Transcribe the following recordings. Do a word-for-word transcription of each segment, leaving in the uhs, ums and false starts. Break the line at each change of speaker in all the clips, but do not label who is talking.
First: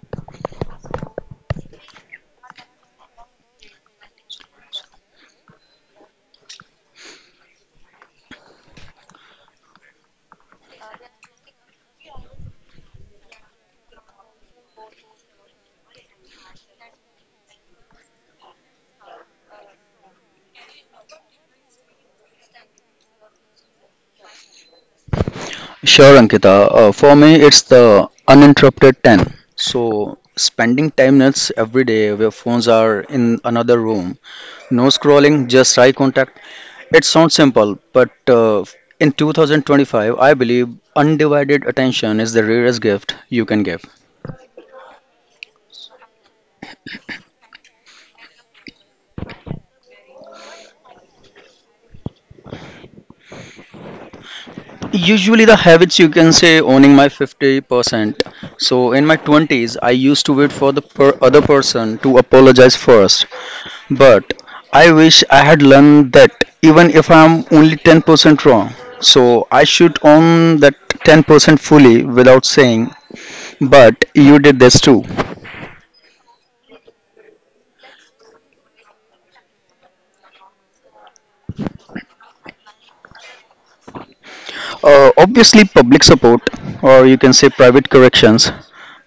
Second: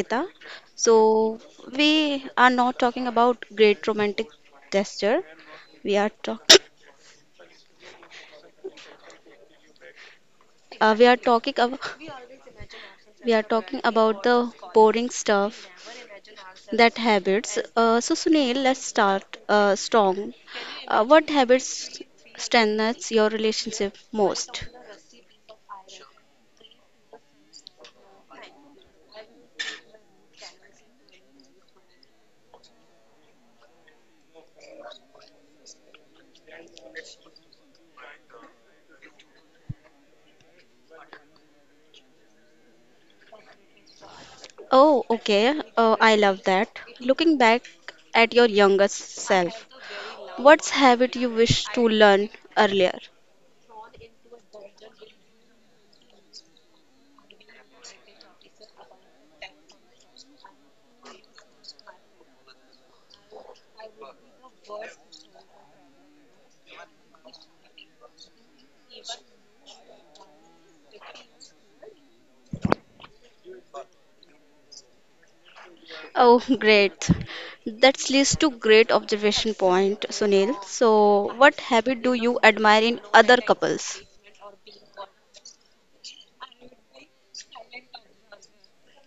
Ankita. So we are not talking about great romantic gesture. We are talking. uh, we are talking about we are talking about the boring stuff that habits. Uh, so Sunil, let's start uh, strong. Uh, what habits strengthens your relationship most?
Sure, Ankita. Uh, for me, it's the uninterrupted ten. So, spending ten minutes every day where phones are in another room, no scrolling, just eye contact. It sounds simple, but uh, in two thousand twenty-five, I believe undivided attention is the rarest gift you can give.
Oh, okay. Uh, I love that. Looking back at your younger self, what's habit you wish to learn earlier?
Usually, the habits you can say owning my fifty percent. So, in my twenties, I used to wait for the per- other person to apologize first. But I wish I had learned that even if I'm only ten percent wrong, so I should own that ten percent fully without saying, but you did this too.
Oh, great. That leads to great observation point, Sunil. So, what habit do you admire in other couples?
Uh, obviously, public support, or you can say private corrections.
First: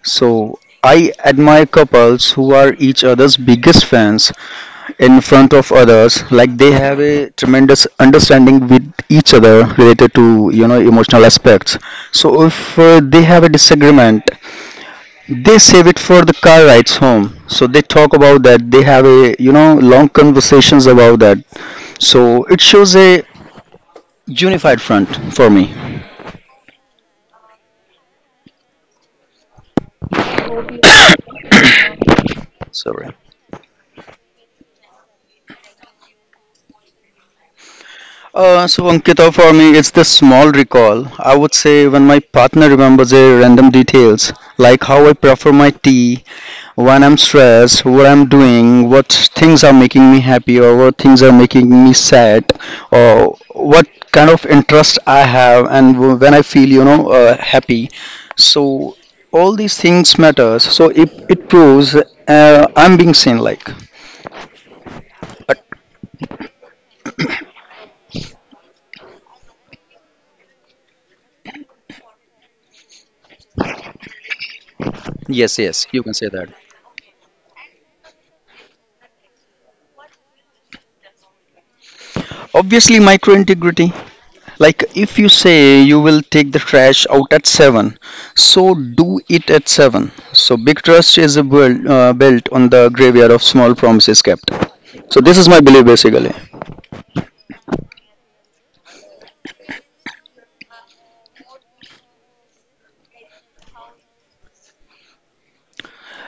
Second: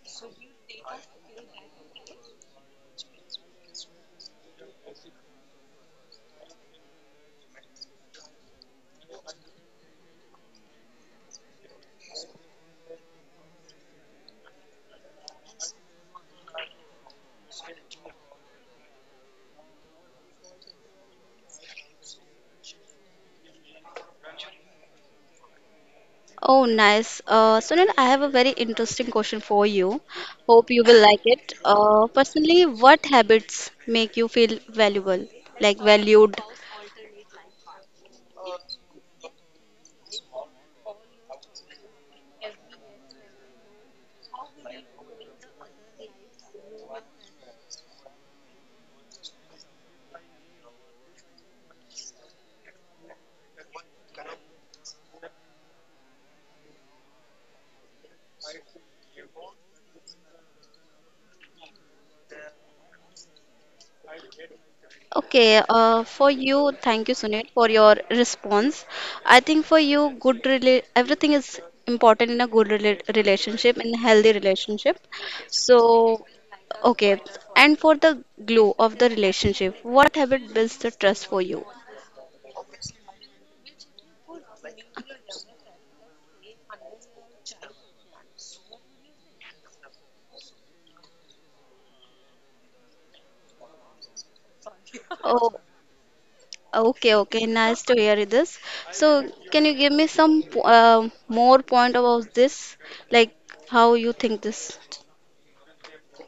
So I admire couples who are each other's biggest fans in front of others, like they have a tremendous understanding with each other related to you know emotional aspects. So if uh, they have a disagreement, they save it for the car rides home, so they talk about that. They have a you know long conversations about that, so it shows a unified front for me.
Oh, nice. Uh, Sunil, I have a very interesting question for you. Hope you will like it. Uh, personally, what
Sorry.
habits make you feel valuable, like valued?
Uh, so Ankita, for me, it's the small recall. I would say when my partner remembers a random details, like how I prefer my tea, when I'm stressed, what I'm doing, what things are making me happy, or what things are making me sad, or what kind of interest I have, and w- when I feel, you know, uh, happy. So all these things matters. So it it proves uh, I'm being seen like.
Okay, uh, for you, thank you, Sunil, for your response. I think for you, good rela everything is important in a good rela relationship, in a healthy relationship.
Yes,
So,
yes, you can say that.
okay, and for the glue of the relationship, what habit builds the trust for you?
Obviously, micro integrity. Like if you say you will take the trash out at seven, so do it at seven. So big trust is a build, uh, built on the graveyard of small promises kept. So this is
Oh,
my belief basically.
okay, okay, nice to hear this. So, can you give me some po- uh, more point about this, like how you think this?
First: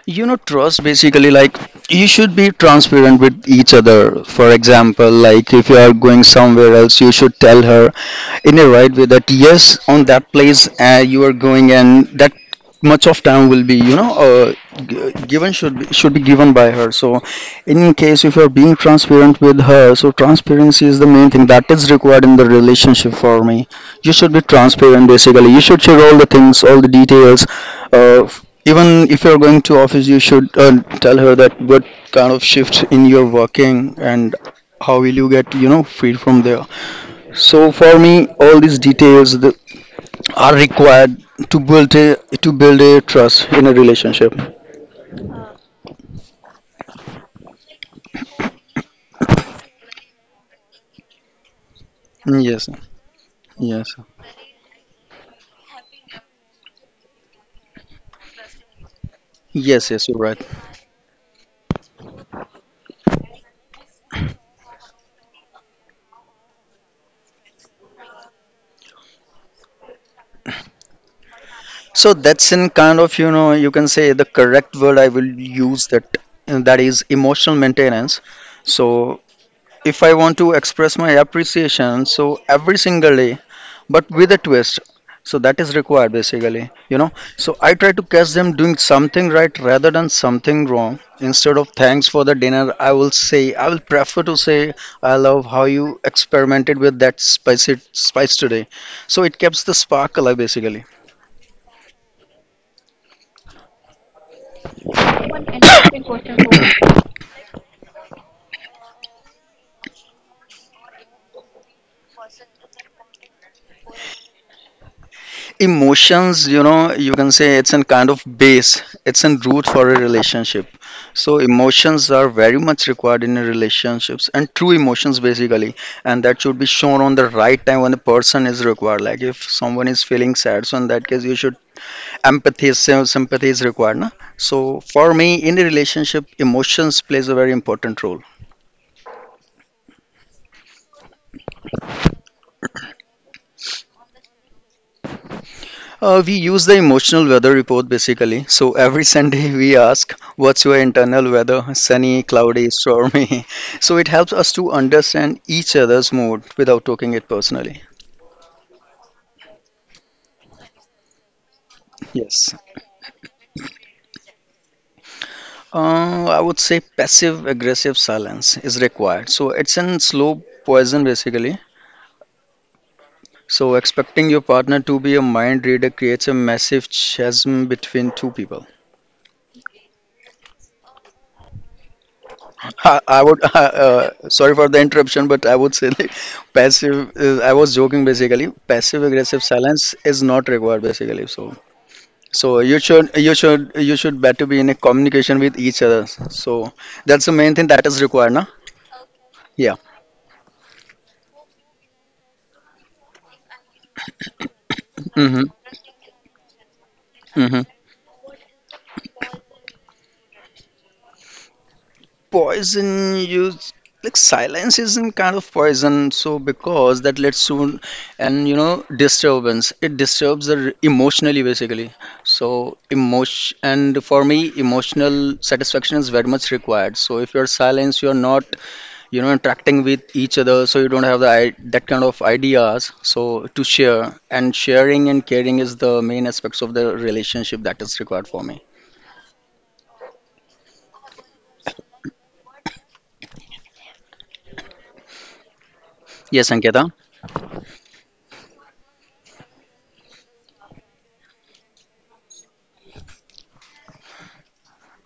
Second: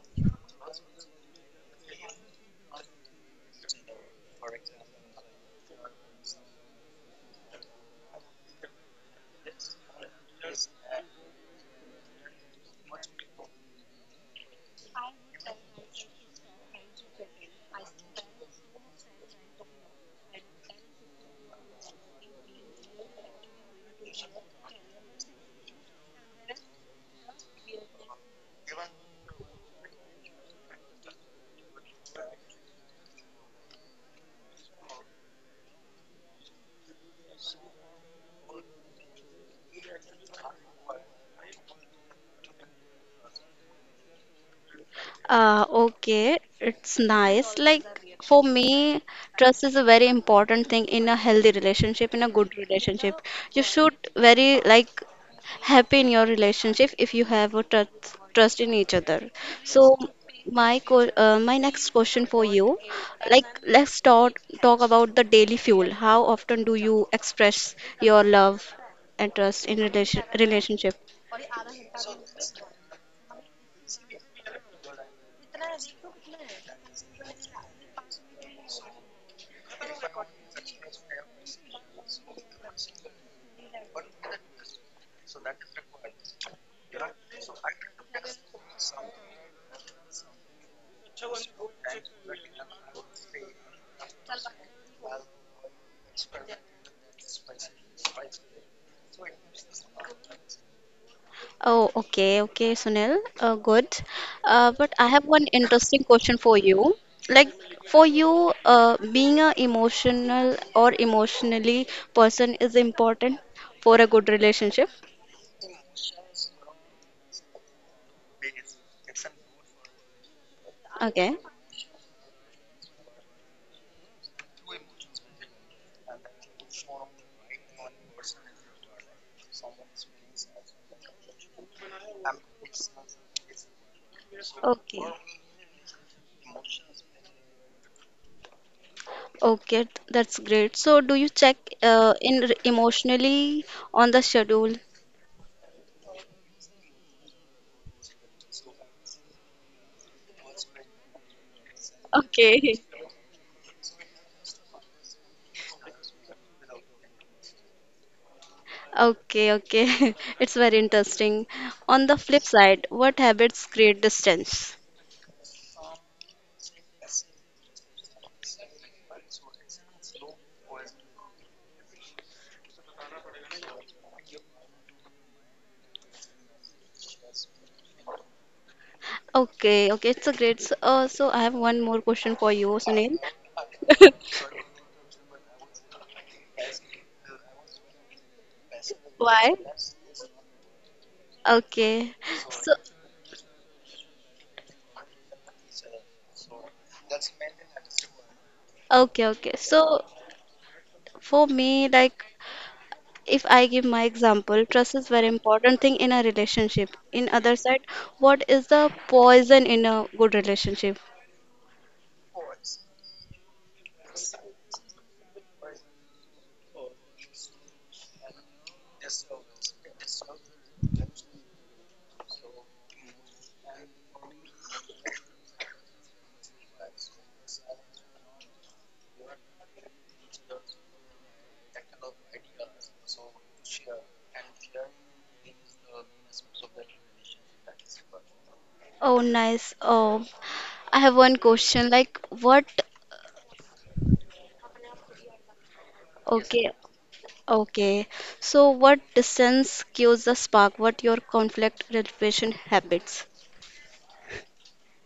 You know, trust basically like you should be transparent with each other. For example, like if you are going somewhere else, you should tell her in a right way that yes, on that place uh, you are going, and that much of time will be you know uh, g- given should be, should be given by her. So, in case if you are being transparent with her, so transparency is the main thing that is required in the relationship for me. You should be transparent basically. You should share all the things, all the details. Uh, even if you're going to office, you should uh, tell her that what kind of shifts in your working, and how will you get you know freed from there. So for me all these details that are required to build a to build a trust in a relationship.
Uh, okay, it's nice. Like for me, trust is a very important thing in a healthy relationship, in a
Mm,
good
yes.
relationship. You
yes
should very like happy in your relationship if you have a trust trust in each other.
yes
So
yes you're right.
my co uh, my next question for you, like let's talk talk about the daily fuel. How often do you express your love and trust in relation relationship?
So that's in kind of, you know, you can say the correct word I will use that, and that is emotional maintenance. So if I want to express my appreciation, so every single day, but with a twist. So that is required basically, you know. So I try to catch them doing something right rather than something wrong. Instead of thanks for the dinner, I will say, I will prefer to say, I love how you experimented with that spicy spice today. So it keeps the spark alive basically.
Oh, okay, okay, Sunil. Uh, good. Uh, but I have
One
one
interesting
interesting
question
question for
for
you. Like, for you, uh, being a emotional or emotionally person is important for a good relationship.
emotions, you know, you can say it's a kind of base, it's a root for a relationship.
Okay.
So emotions are very much required in a relationships, and true emotions basically, and that should be shown on the right time when the person is required. Like if someone is feeling sad, so in that case you should empathy is sympathy is required, na? So
Okay.
for me, in a relationship, emotions plays a very important role.
Okay, th- that's great. So, do you check uh, in r- emotionally on the schedule?
Uh, we use the emotional weather report basically. So every Sunday we ask, what's your internal weather? Sunny, cloudy,
Okay.
stormy. So it helps us to understand each other's mood without taking it personally.
Okay, okay. It's very interesting. On the flip
Yes.
side, what habits create distance?
Uh, I would say passive aggressive silence is required. So it's an slow poison basically. So expecting your partner to be a mind reader creates a massive chasm between two people.
Okay, okay, it's a great. S- Uh, so I have one more question for you,
I
Sunil.
I would, uh, uh, sorry for the interruption, but I would say like passive, uh, I was joking basically. Passive aggressive
Why?
silence is not required basically. So,
Okay.
so
So,
you should, you should, you should better be in a communication with each other. So that's the main thing that is required, na?
okay, okay.
Yeah.
So for me, like, if I give my example, trust is very
Mm-hmm.
important thing in a relationship. In other
Mm-hmm.
side, what is the poison in a good relationship?
Poison use, like silence isn't kind of poison, so because that leads to and you know disturbance. It disturbs the r- emotionally basically. So emotion, and for me emotional satisfaction is very much required. So if you're silenced, you're not you know interacting with each other, so you don't have the i- that kind of ideas so to share, and sharing and caring is the main aspects of the relationship that is required for me.
Oh, nice. Oh, I have one question. Like, what?
Yes,
Okay.
Anketa.
Okay, so what distance cues the spark? What your conflict resolution habits?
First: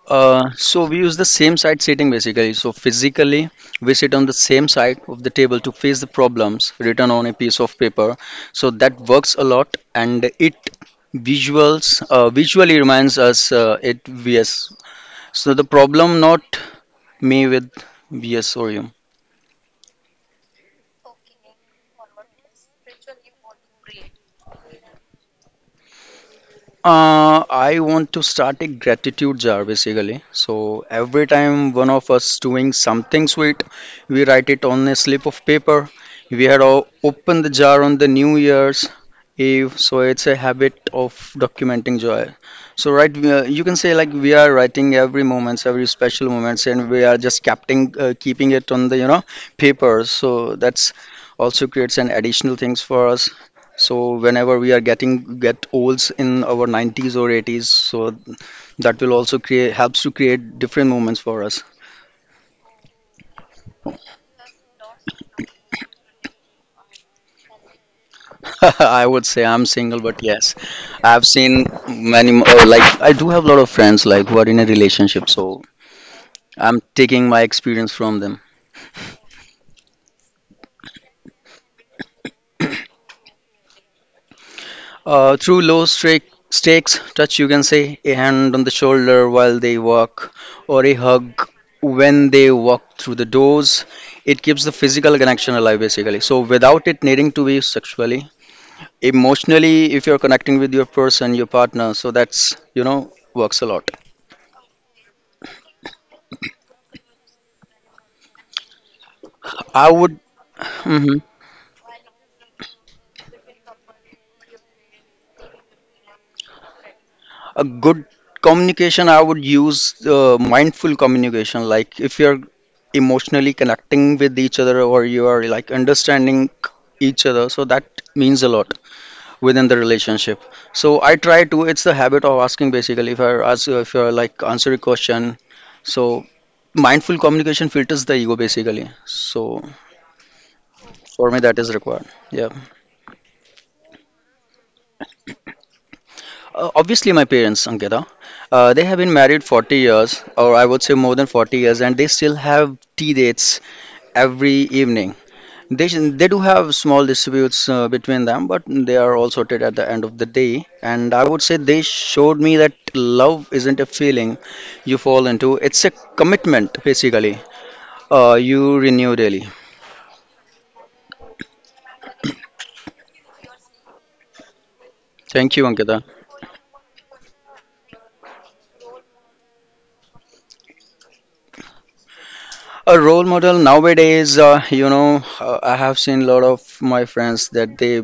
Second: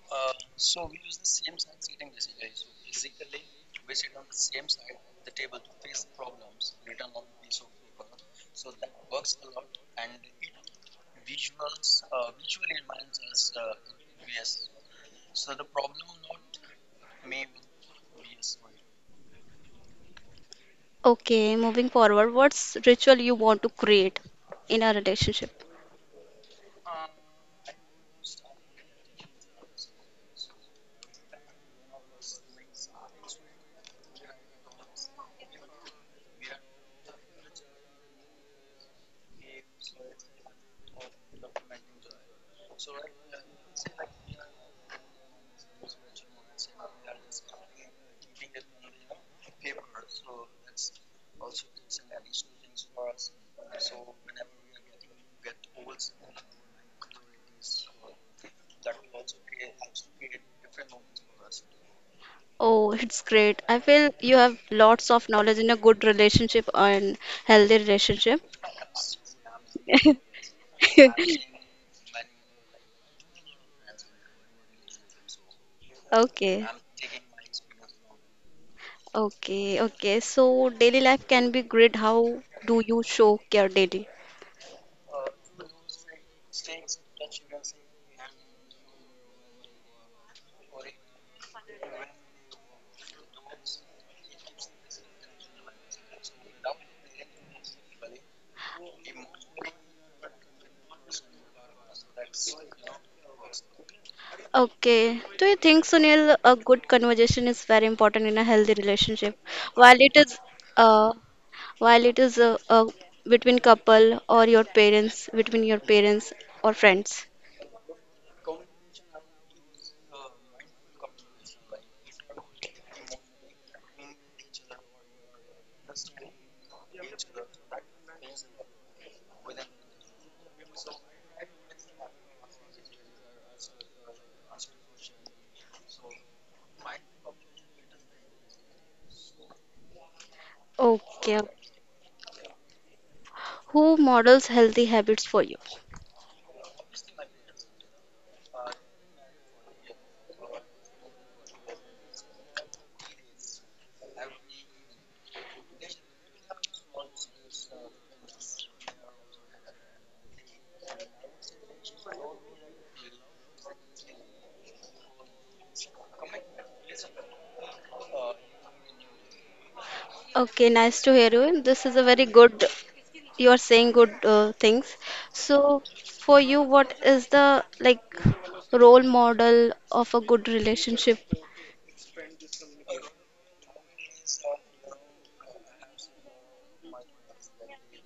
Uh, so we use the same side seating basically. So physically, we sit on the same side of the table to face the problems written on a piece of paper. So that works a lot, and it visuals uh, visually reminds us uh, it versus. So the problem, not me, with vs or you.
Okay, moving forward, what's ritual you want to create in a relationship?
Uh, I want to start a gratitude jar basically. So every time one of us doing something sweet, we write it on a slip of paper. We had all opened the jar on the New Year's Eve, so it's a habit of documenting joy. So right, we are- you can say like we are writing every moments, every special moments, and we are just capting, uh, keeping it on the you know paper. So that's also creates an additional things for us. So whenever we are getting get olds in our nineties or eighties, so that will also create helps to create different moments for us.
Oh, it's great. I feel you have lots of knowledge in a good relationship and healthy relationship.
I would say I'm single, but yes, I've seen many mo- uh, like I do have a lot of friends like who are in a relationship, so
Okay.
I'm taking my experience from them.
Okay, okay. So daily life can be great. How do you show care daily?
Uh, through low stake, stakes touch, you can say a hand on the shoulder while they walk, or a hug when they walk through the doors. It keeps the physical connection alive, basically. So without it needing to be sexually, emotionally, if you're connecting with your person, your partner, so that's you know works a lot.
Okay. Do you think, Sunil, a good conversation is very important in a healthy relationship?
I
While it
would.
is, uh,
Mm-hmm.
while it is uh, uh, between couple or your parents, between your parents or friends.
A good communication, I would use uh, mindful communication. Like if you're emotionally connecting with each other, or you are like understanding each other, so that means a lot within the relationship. So I try to, it's the habit of asking basically. If I ask, if you're like answer a question. So mindful communication filters the ego basically. So for
Okay.
me, that is required. Yeah.
Who models healthy habits for you?
Uh, obviously, my parents, Ankita, uh, they have been married forty years, or I would say more than forty years, and they still have tea dates every evening. They, they do have small disputes uh, between them, but they are all sorted at the end of the day. And I would say they showed me that love isn't a feeling you fall into, it's a commitment, basically. Uh, you renew daily.
Okay, nice to hear you. This is a very good, you are saying good uh, things.
Thank you,
So,
Ankita.
for you, what is the like role model of a good relationship?
A role model nowadays, uh, you know, uh, I have seen a lot of my friends that they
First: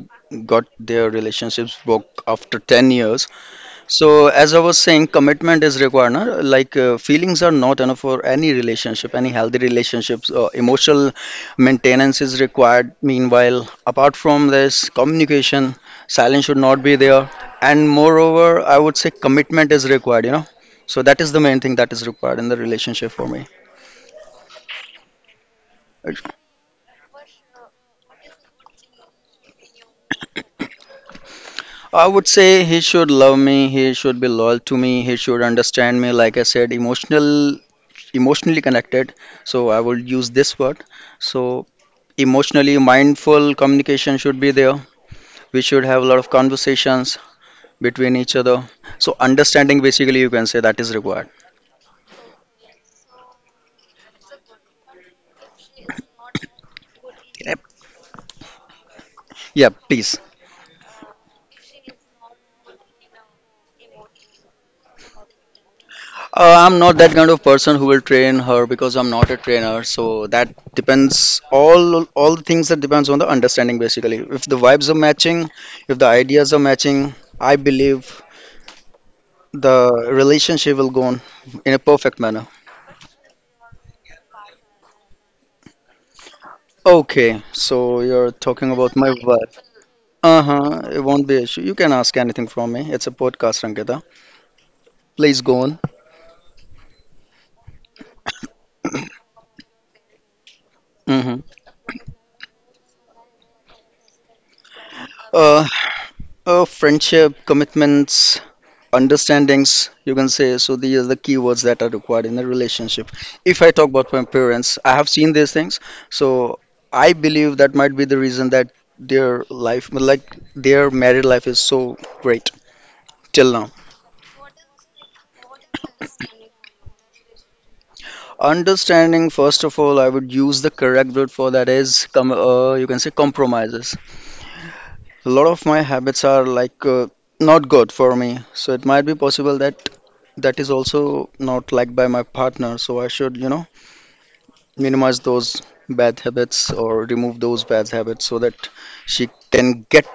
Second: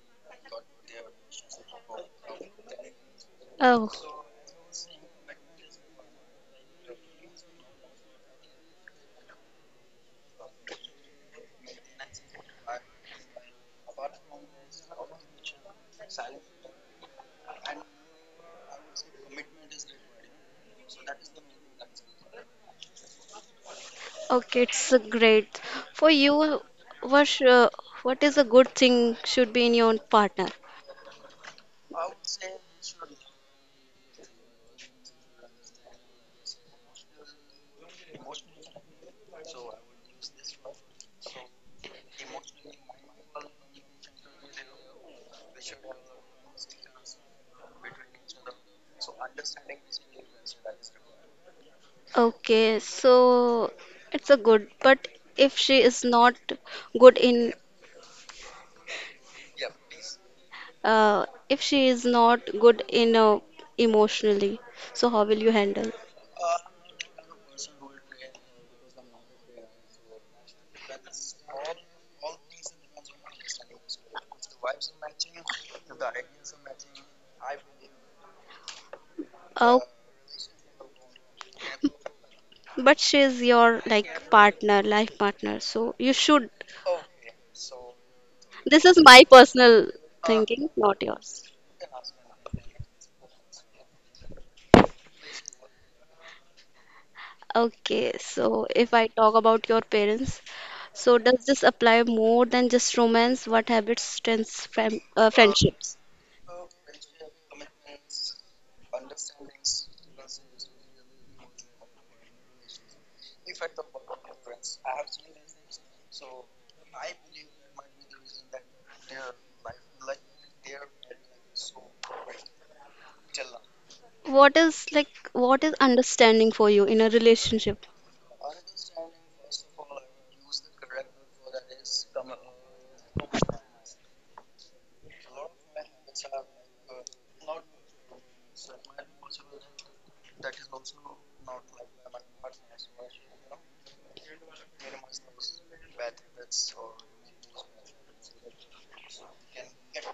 got their relationships broke after ten years.
Oh,
So, as I was saying, commitment is required. Na? Like, uh, feelings are not enough for any relationship, any healthy relationships. Uh, emotional maintenance is required. Meanwhile, apart from this, communication, silence should not be there. And moreover, I would say commitment is required, you know. So, that is the main thing that is required in the relationship for me.
okay, it's great. For you, what, uh, what is a good thing should be in your partner?
I would say he should love me, he should be loyal to me, he should understand me, like I said, emotional emotionally connected. So I will use this word. So emotionally mindful communication should be there. We should have a lot of conversations between each other. So understanding basically, you can say, that is required.
Okay, so it's a good, but if she is not good
Can,
in,
yeah, please.
uh, if she is not good in uh, emotionally, so how will you handle?
Uh, I'm not that kind of person who will train her, because I'm not a trainer. So that depends all all the things that depends on the understanding basically. If the vibes are matching, if the ideas are matching, I believe
Oh,
the relationship will go on in a perfect manner.
but she is your like partner, life partner, so you should.
Okay, so you're talking
This
about
is
my
my
wife.
personal thinking,
Uh-huh,
not
it won't be
yours.
an issue. You can ask anything from me. It's a podcast, Ankita. Please go on.
Okay, so if I talk about your parents, so
Mm-hmm.
does this apply more than just romance? What habits strengths friend, uh,
Uh,
friendships?
uh, friendship, commitments, understandings, you can say. So these are the keywords that are required in a relationship. If I talk about my parents, I have seen these things. So I believe that might be the reason that their life, like, their married life is so great till now.
What is like what is understanding for you in a relationship?
Understanding, first of all, I would use the correct word for that is com- uh, you can say compromises. A lot of my habits are like uh, not good for me, so it might be possible that that is also not liked by my partner, so I should, you know, minimize those bad habits or remove those bad habits so that she can get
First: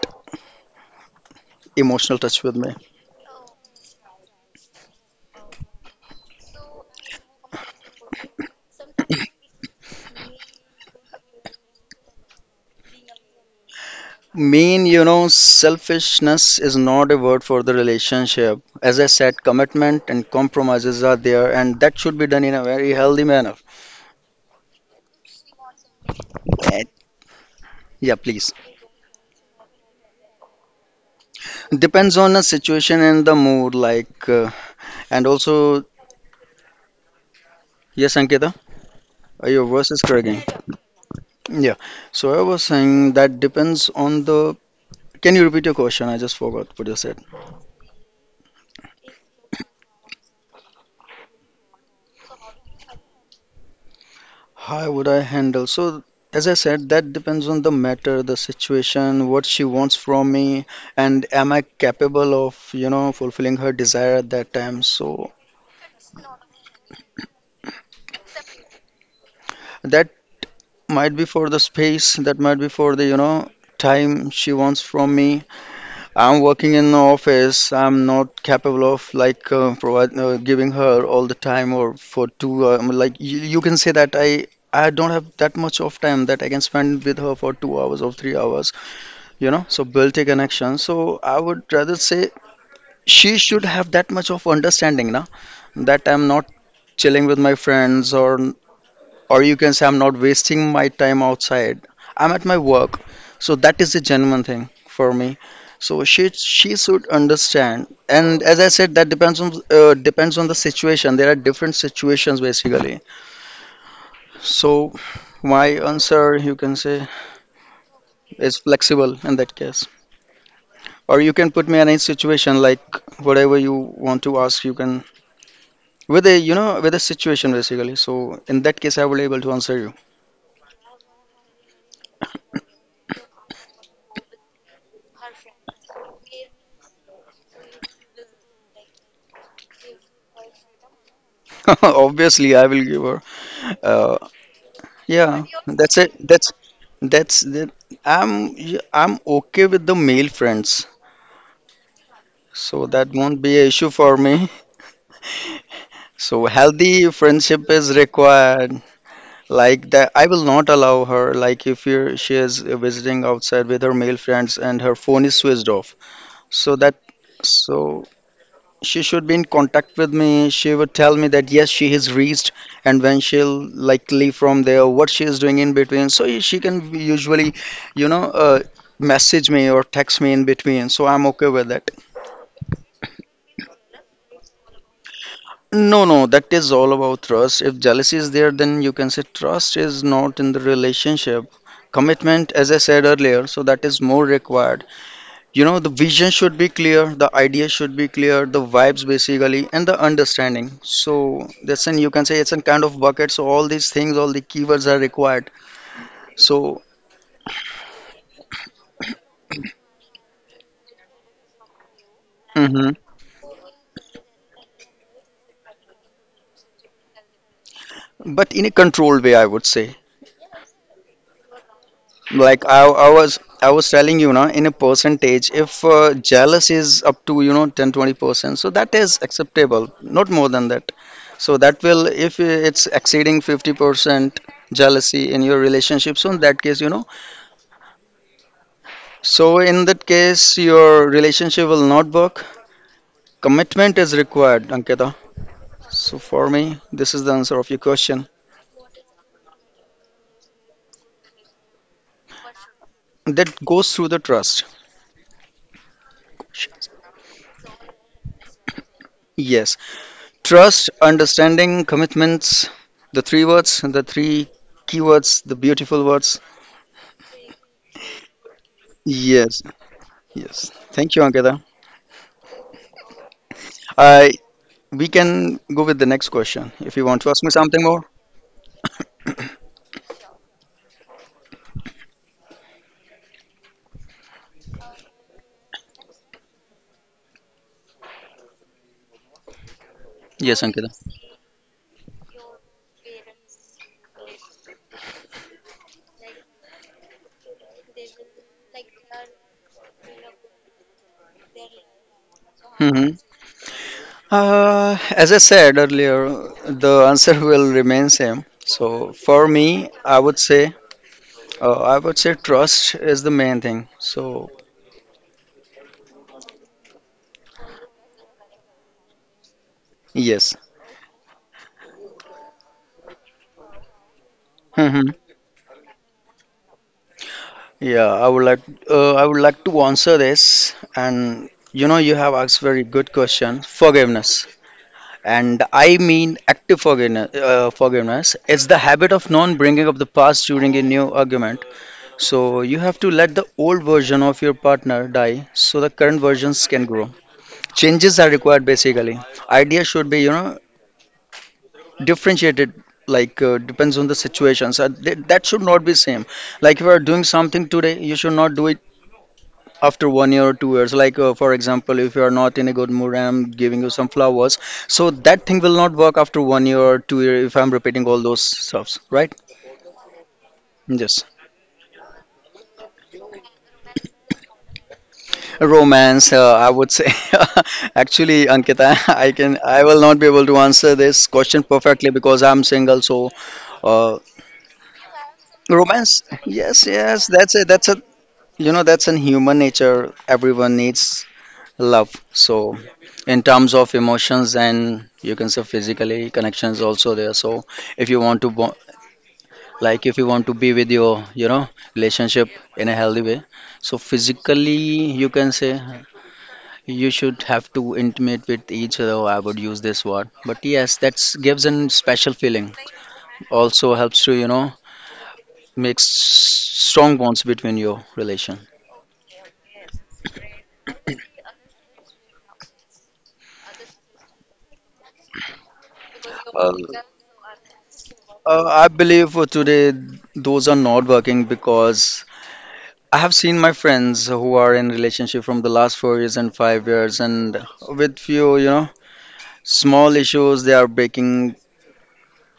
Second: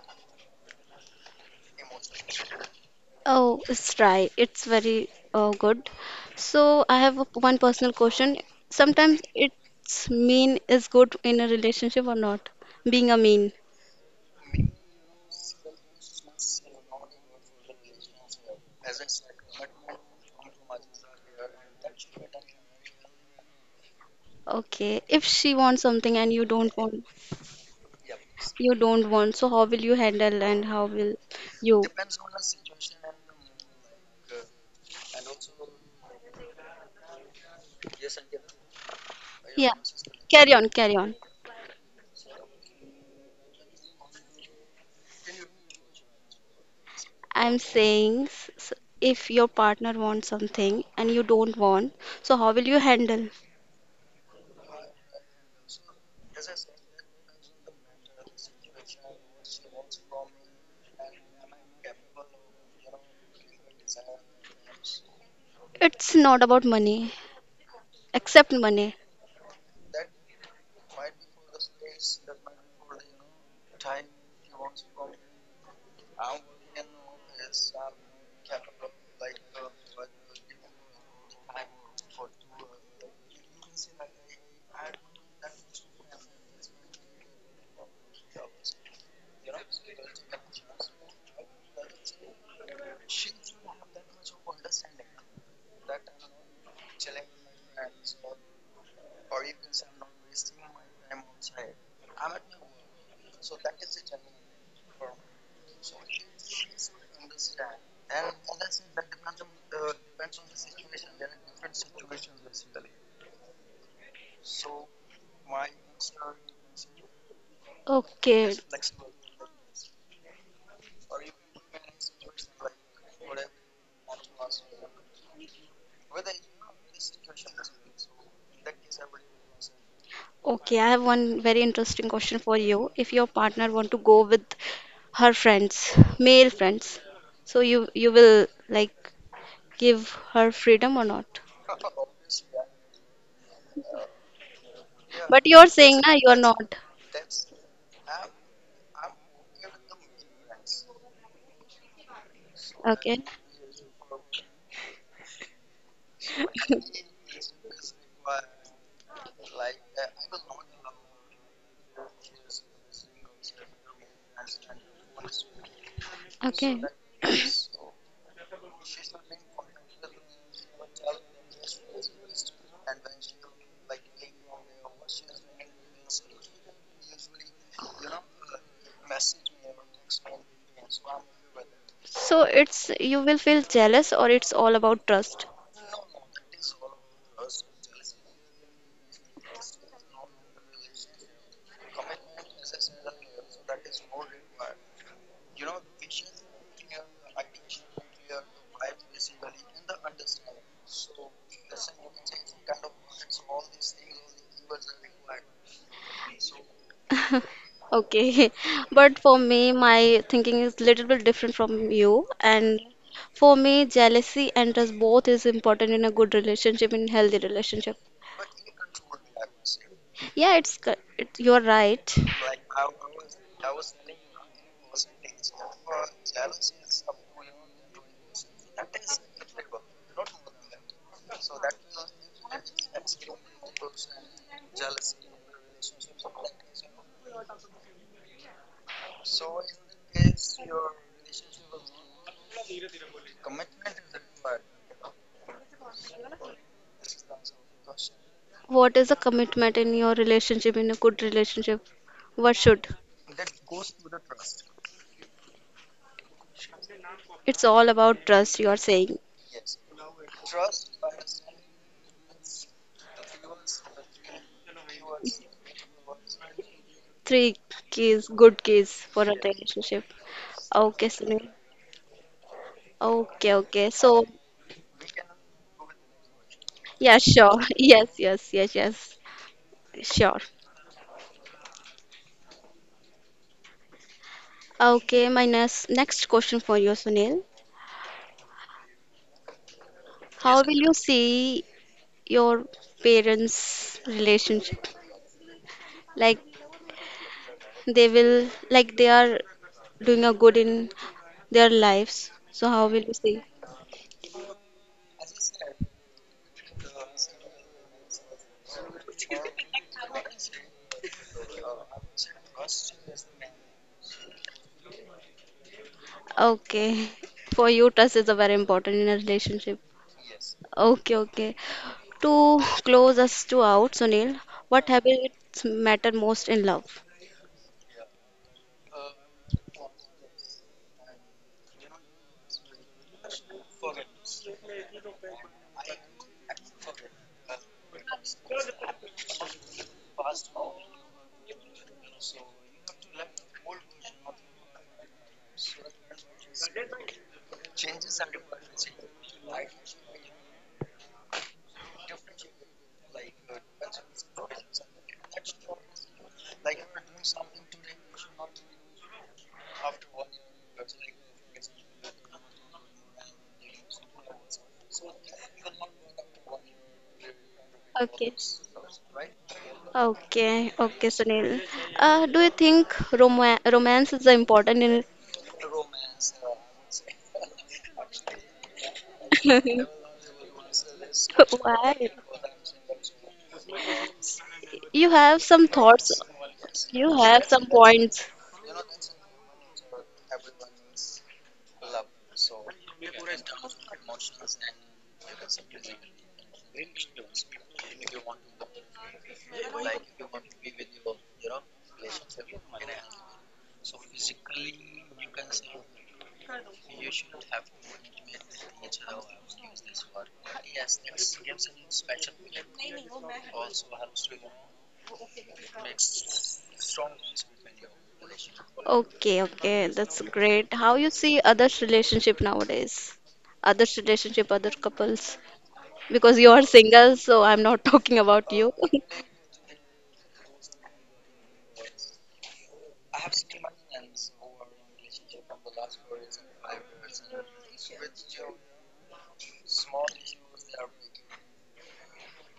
emotional touch with me.
Oh, it's right. It's very uh, good. So I have a- one personal question. Sometimes it's mean is good in a relationship or not? Being a mean.
Mean, you know, selfishness is not a word for the relationship. As I said, commitment and compromises are there, and that should be done in a very healthy manner.
Okay, if she wants something and you don't
Eh,
want.
Yeah, please.
You don't want, so how will you handle and how will you?
Depends on the situation and the mood, like, uh, and also, yes, Ankita, uh, your
Yeah,
voice is cracking.
carry on, carry on.
Yeah, so I was saying that depends on the. Can you repeat your question? I just forgot what you said.
I'm saying s- s- if your partner wants something and you don't want, so how will you handle?
How would I handle? So, as I said, that depends on the matter, the situation, what she wants from me, and am I capable of, you know, fulfilling her desire at that time. So,
It's not about money. Accept money.
that might be for the space, that might be for the, you know, time she wants from me. I'm working in the office, I'm not capable of like uh, provide, uh, giving her all the time or for two, um, like you, you can say that I. I don't have that much of time that I can spend with her for two hours or three hours. You know, so built a connection. So I would rather say she should have that much of understanding now, that I'm not chilling with my friends, or or you can say I'm not wasting my time outside, I'm at my work. So that is a genuine thing for me. So she she should understand. And as I said, that depends on uh, depends on the situation. There are different situations basically. So my answer, you can say,
Okay,
is flexible in that case or you can put me in any situation like whatever you want to ask you can with a you know with a situation basically so in that case I will able to answer you
okay. I have one very interesting question for you. If your partner want to go with her friends, male friends, so you you will like give her freedom or not.
obviously I will give her uh, yeah,
But you're
that's
saying,
it
na, you're
that's
not.
that's that i'm yeah, I'm okay with the male friends, so that
Okay.
won't be an issue for me. So healthy friendship is required. Like, that I will not allow her. Like, if you she is visiting outside with her male friends and her phone is switched off. So
Okay.
that, so she should be in contact with me. She would tell me that, yes, she has reached, and when she'll like leave from there, what she is doing in between. So she can usually, you know, uh, message me or text me in between. So I'm okay with that.
So it's you will feel jealous or it's all about trust.
No, no, that is all about trust. If jealousy is there, then you can say trust is not in the relationship. Commitment, as I said earlier, so that is more required. You know, the vision should be clear, the idea should be clear, the vibes basically, and the understanding. So that's an, you can say, it's a kind of bucket. So all these things, all the keywords are required. So,
Okay. But for me, my thinking is little bit different from you. And
hmm,
for me, jealousy and trust both is important in a good relationship, in healthy relationship.
but in a controlled way, I would say.
Yeah, it's co- it, you're right.
Like, I, I was, I was telling you, now in a percentage, if uh, jealous is up to, you know, ten, twenty percent, so that is acceptable, not more than that. So that will, if it's exceeding fifty percent jealousy in your relationship, so in that case, you know. So in that case, your relationship will not work. Commitment is required, Ankita. So for me, this is the answer of your question.
What is the commitment in your relationship, in a good relationship? What should?
That goes through the trust.
It's all about trust, you are saying.
Yes, trust, understanding, commitments, the three words, the three keywords, the beautiful words.
Three keys, good keys for a
Yes,
relationship.
yes.
Okay,
Thank you,
Sunil.
Ankita.
Okay, okay. So,
I, we can go with the next question if you
yeah,
want to ask me
sure.
something more.
Yes, yes, yes, yes. Sure. Okay, my next next question for you, Sunil. How
Yes,
yes, will
Ankita.
you see your parents' relationship? Like they will, like they are doing a good in their lives. So how will
Mm-hmm.
you see?
Uh, as I said earlier, the answer will remain same. So for me, I would say, uh, I would say trust is the main thing. So
Okay, for you, trust is a very important in a relationship.
yes,
Okay, okay. To close us to out, Sunil, what
hmm,
habits matter most in love?
yeah, I would like, uh, I would like to answer this. And you know, you have asked very good question, forgiveness. And I mean active forgiveness. Uh, forgiveness. It's the habit of non-bringing up the past during a new argument. So you have to let the old version of your partner die, so the current versions can grow. Changes are required basically. Ideas should be, you know, differentiated, like uh, depends on the situation. So th that should not be same. Like, if you are doing something today, you should not do it after one year or two years. Like uh, for example, if you are not in a good mood, I'm giving you some flowers. So that thing will not work after one year or two year if I'm repeating all
Okay.
those stuffs, right?
Okay, okay,
Yes.
Sunil. Uh, do you think rom romance is important in it?
Romance, uh, I would say. Actually, Ankita, I can I will not be able to answer this question
Why?
perfectly because I'm single, so uh,
You have some thoughts.
Romance. Yes,
You
yes.
have
That's
some
a that's a
points.
you know, that's in human nature. Everyone needs love. So in terms of emotions, and you can say physically connections also there. So if you want to bo- like, if you want to be with your, you know, relationship in a healthy way. So physically, you can say, you should have to intimate with each other. I would use this word. But yes, that's gives an special feeling. Also helps to, you know, make s- strong bonds between your relation.
Okay, okay, that's great. How you see others' relationship nowadays? Others' relationship, other couples. Because you are single, so I'm not talking about
Uh,
you.
I believe for today, those are not working, because I have seen my friends who are in relationship from the last four years and five years, and with few, you know, small issues they are breaking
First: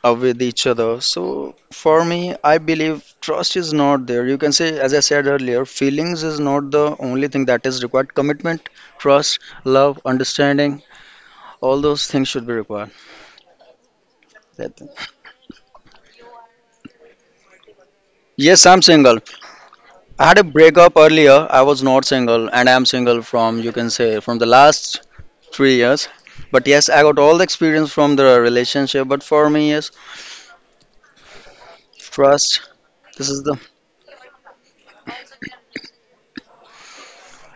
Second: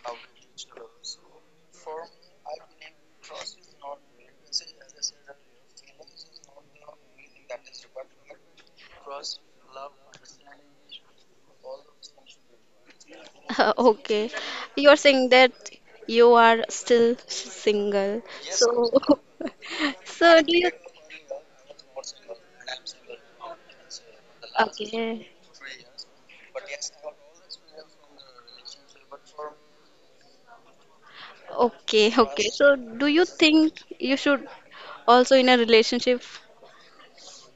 up with each other. So for me, I believe trust is not there. You can say, as I said earlier, feelings is not the only thing that is required. Commitment, trust, love, understanding, all those things should be required.
Uh, okay.
That-
You are saying that you are still single.
Yes, I'm
So,
single. I had
so
a
do you?
breakup earlier. I was not single, and I'm single from, you can say, from the last
Okay.
three years. But yes, I got all the experience from the relationship. But for me, yes,
Okay, okay.
trust.
So do you
This is the,
think you should also in a relationship?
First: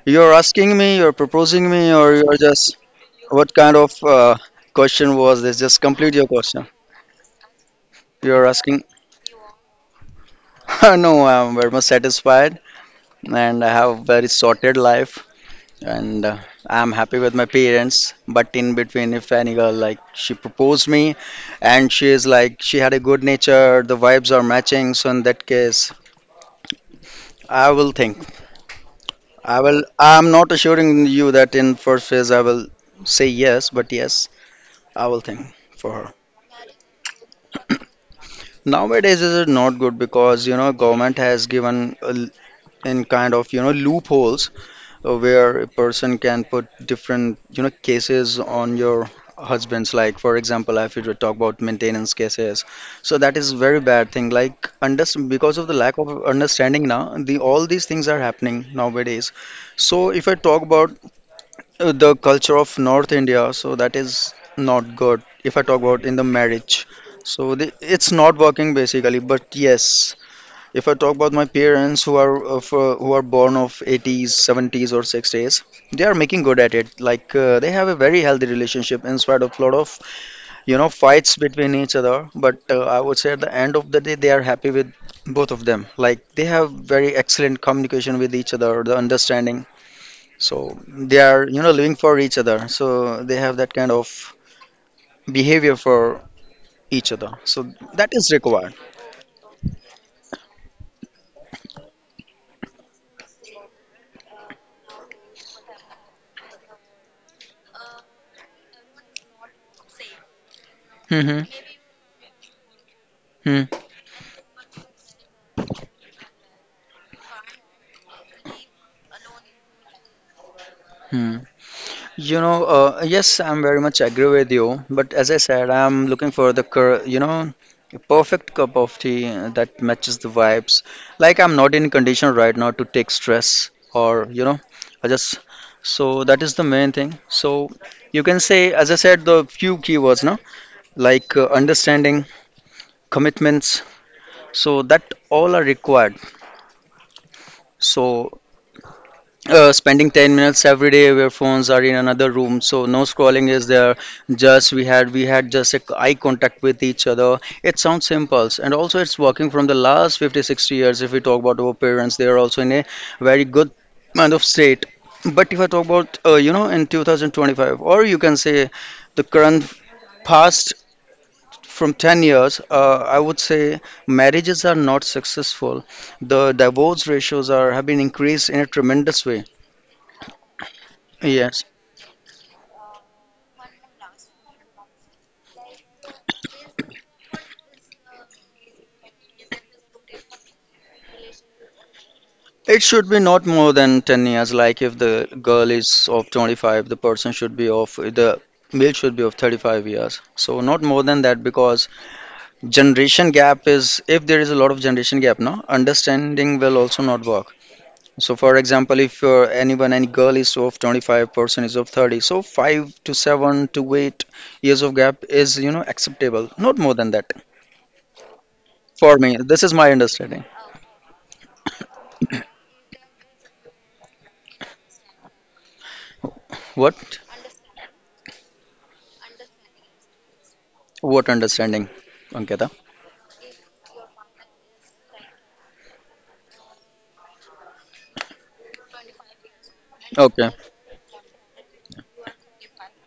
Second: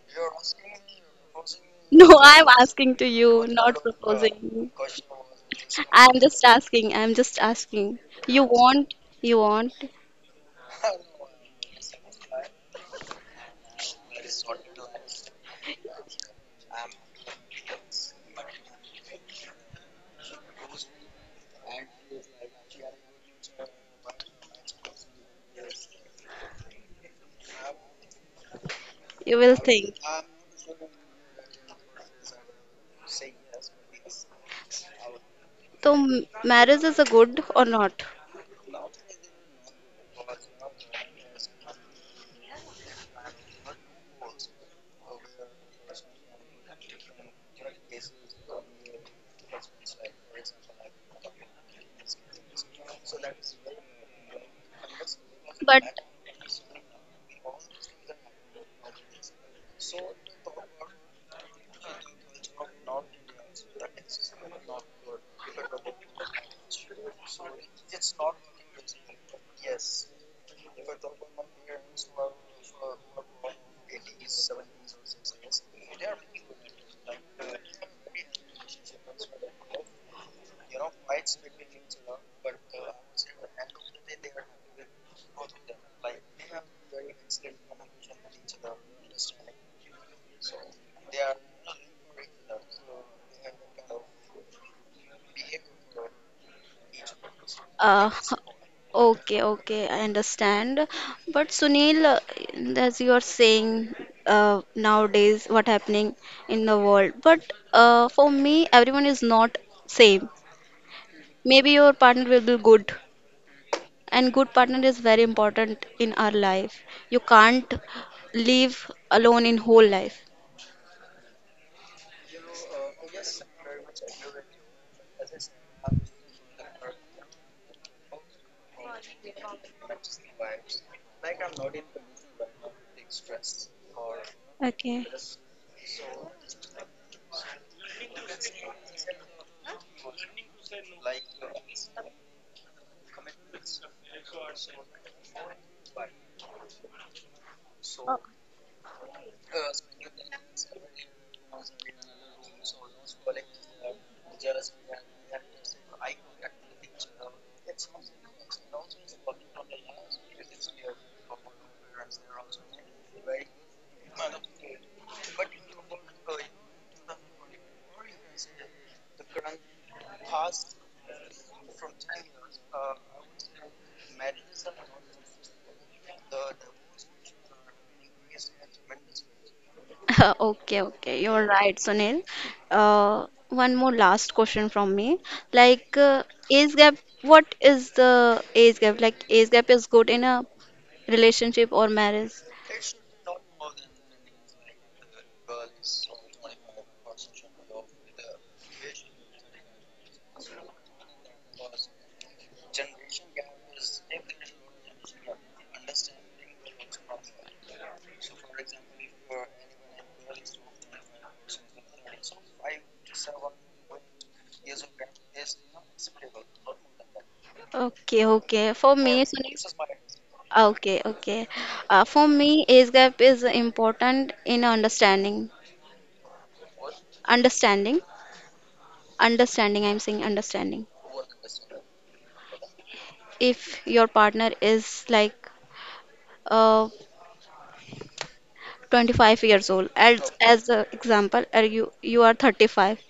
you're asking me, you're proposing me,
No,
or you're
I'm
just
asking to you,
what kind
not
of uh,
proposing.
question was this? Just complete
I'm
your
just
question.
asking. I'm just asking. You
You're asking.
want, you want,
No, I'm very much satisfied, and I have a very sorted life. And uh, I'm happy with my parents. But in between, if any girl like she proposed me, and she is like she had a good nature, the vibes are matching. So in that case, I will think.
you will
I will.
think.
I'm not assuring you that in first phase I will say yes, but yes, I will think for
So
her.
m- marriage is a good or not?
Nowadays, is it not good, because you know, government has given a l- in kind of, you know, loopholes uh, where a person can put different, you know, cases on your husband's, like for example, if you talk about maintenance cases, so that is very bad thing. Like, under, because of the
But
lack of understanding now, the all these things are happening nowadays. So if I talk about uh, the culture of North India, so that is not good. If I talk about in the marriage, so the, it's not working basically. But yes, if I talk about my parents, who are of, uh, who are born of eighties, seventies or sixties, they are making good at it. Like uh, they have a very healthy relationship in spite of lot of, you know, fights between each other. But uh, I would say at the end of the day, they are happy with both of them. Like, they have very excellent communication with each other, the understanding. So they are, you know, living for each other. So they have that kind of behavior for each other. So that
uh,
is required.
okay, okay, I understand. But Sunil, uh, as you are saying uh, nowadays, what happening in the world? But uh, for me, everyone is not same.
Hmm.
Maybe your partner will be good, and good partner is very important in our life. You can't live alone in whole life.
Hmm. You know, uh, yes, I'm very much agree with you. But as I said, I'm looking for the, cur- you know, a perfect cup of tea uh, that matches the vibes. Like, I'm not in condition right now to take stress, or, you know,
Okay.
I just, so that is the main thing. So you can say, as I said, the few keywords, no? Like uh, understanding, commitments. So that all are required. So uh, spending ten minutes every day where phones are in another room, so no scrolling is there. Just we had we had just a c- eye contact with each other. It sounds simple, and also it's working from the last fifty sixty years, if we talk about our parents. They are also in a very good kind of state. But if I talk about uh, you know, in two thousand twenty-five, or you can say the current past from ten years, uh, I would say marriages are not successful. The divorce ratios are have been increased in a tremendous way.
Okay, okay, you're
Yes.
right, Sunil. Uh, one more last question from me. Like, uh, age gap, what is the age gap? Like, age gap is good in a relationship or marriage?
It should be not more than ten years. Like, if the girl is of twenty-five, the person should be of the, male should be of thirty-five years. So not more than that, because generation gap is, if there is a lot of generation gap, no, understanding will also not work. So for example, if you anyone, any girl is of twenty-five, person is of thirty, so five to seven to eight years of gap is, you know, acceptable. Not more than that.
Okay, okay. For
For
me,
me, this
Sunil,
is my understanding.
okay, okay. Uh, for me, age gap is important in understanding.
What?
Understanding, understanding, I'm saying understanding.
What understanding, Ankita?
If your partner is like, uh, twenty-five years old as
Okay,
as an example are you you are thirty-five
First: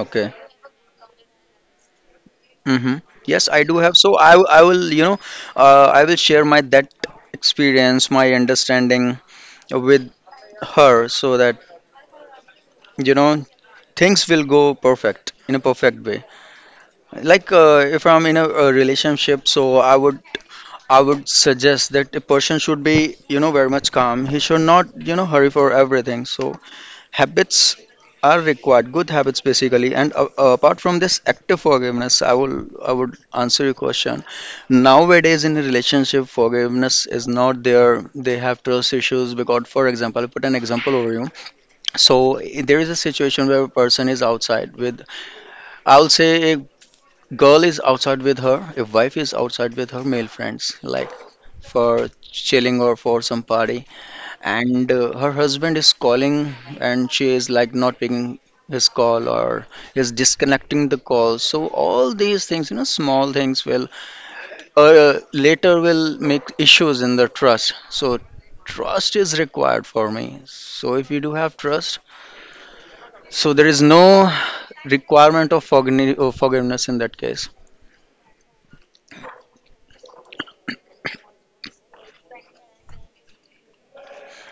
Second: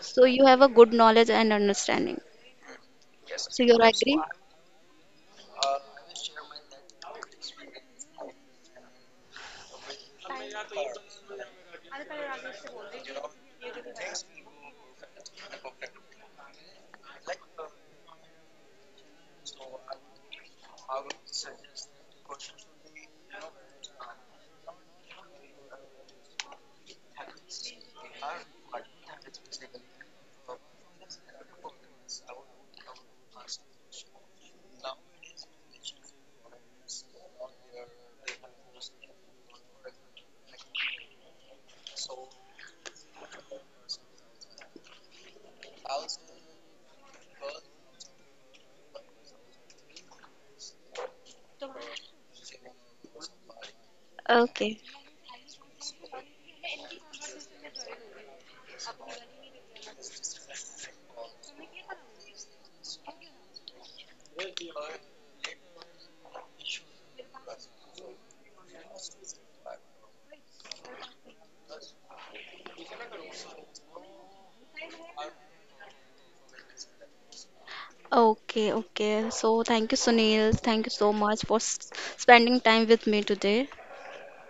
so you have a good knowledge and understanding
Mm-hmm. Yes,
so
I
you're
do have. So
agree
I, w- I will, you know, uh, I will share my that experience, my understanding with her, so that, you know, things will go perfect in a perfect way. Like uh, if I'm in a, a relationship, so I would I would suggest that a person should be, you know, very much calm. He should not, you know, hurry for everything. So habits are required, good habits basically. And uh, uh, apart from this active forgiveness, i will I would answer your question. Nowadays in a relationship, forgiveness is not there. They have trust issues, because for example, I put an example over you. So i- there is a situation where a person is outside with, I'll say a girl is outside with her, a wife is outside with her male friends, like for chilling or for some party.
okay
And uh, her husband is calling, and she is like not picking his call, or is disconnecting the call. So all these things, you know, small things will uh, later will make issues in the trust. So trust is required for me. So if you do have trust, so there is no requirement of forgni- uh, forgiveness in that case.
okay okay so thank you Sunil, thank you so much for s- spending time with me today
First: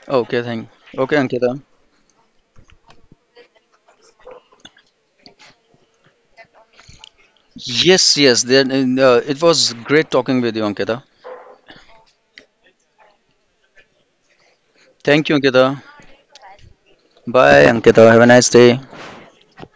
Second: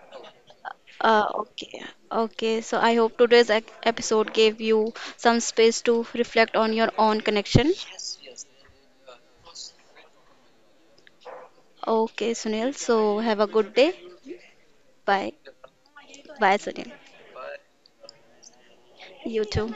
Okay, thank okay,
uh,
Ankita.
okay okay so I hope today's ec- episode gave you some space to reflect on your own connection
Yes, yes, then uh, it was great talking with you, Ankita.
okay Sunil so have a good day
Thank
bye
you, Ankita.
bye Sunil
Bye, Ankita, have a nice day.
you too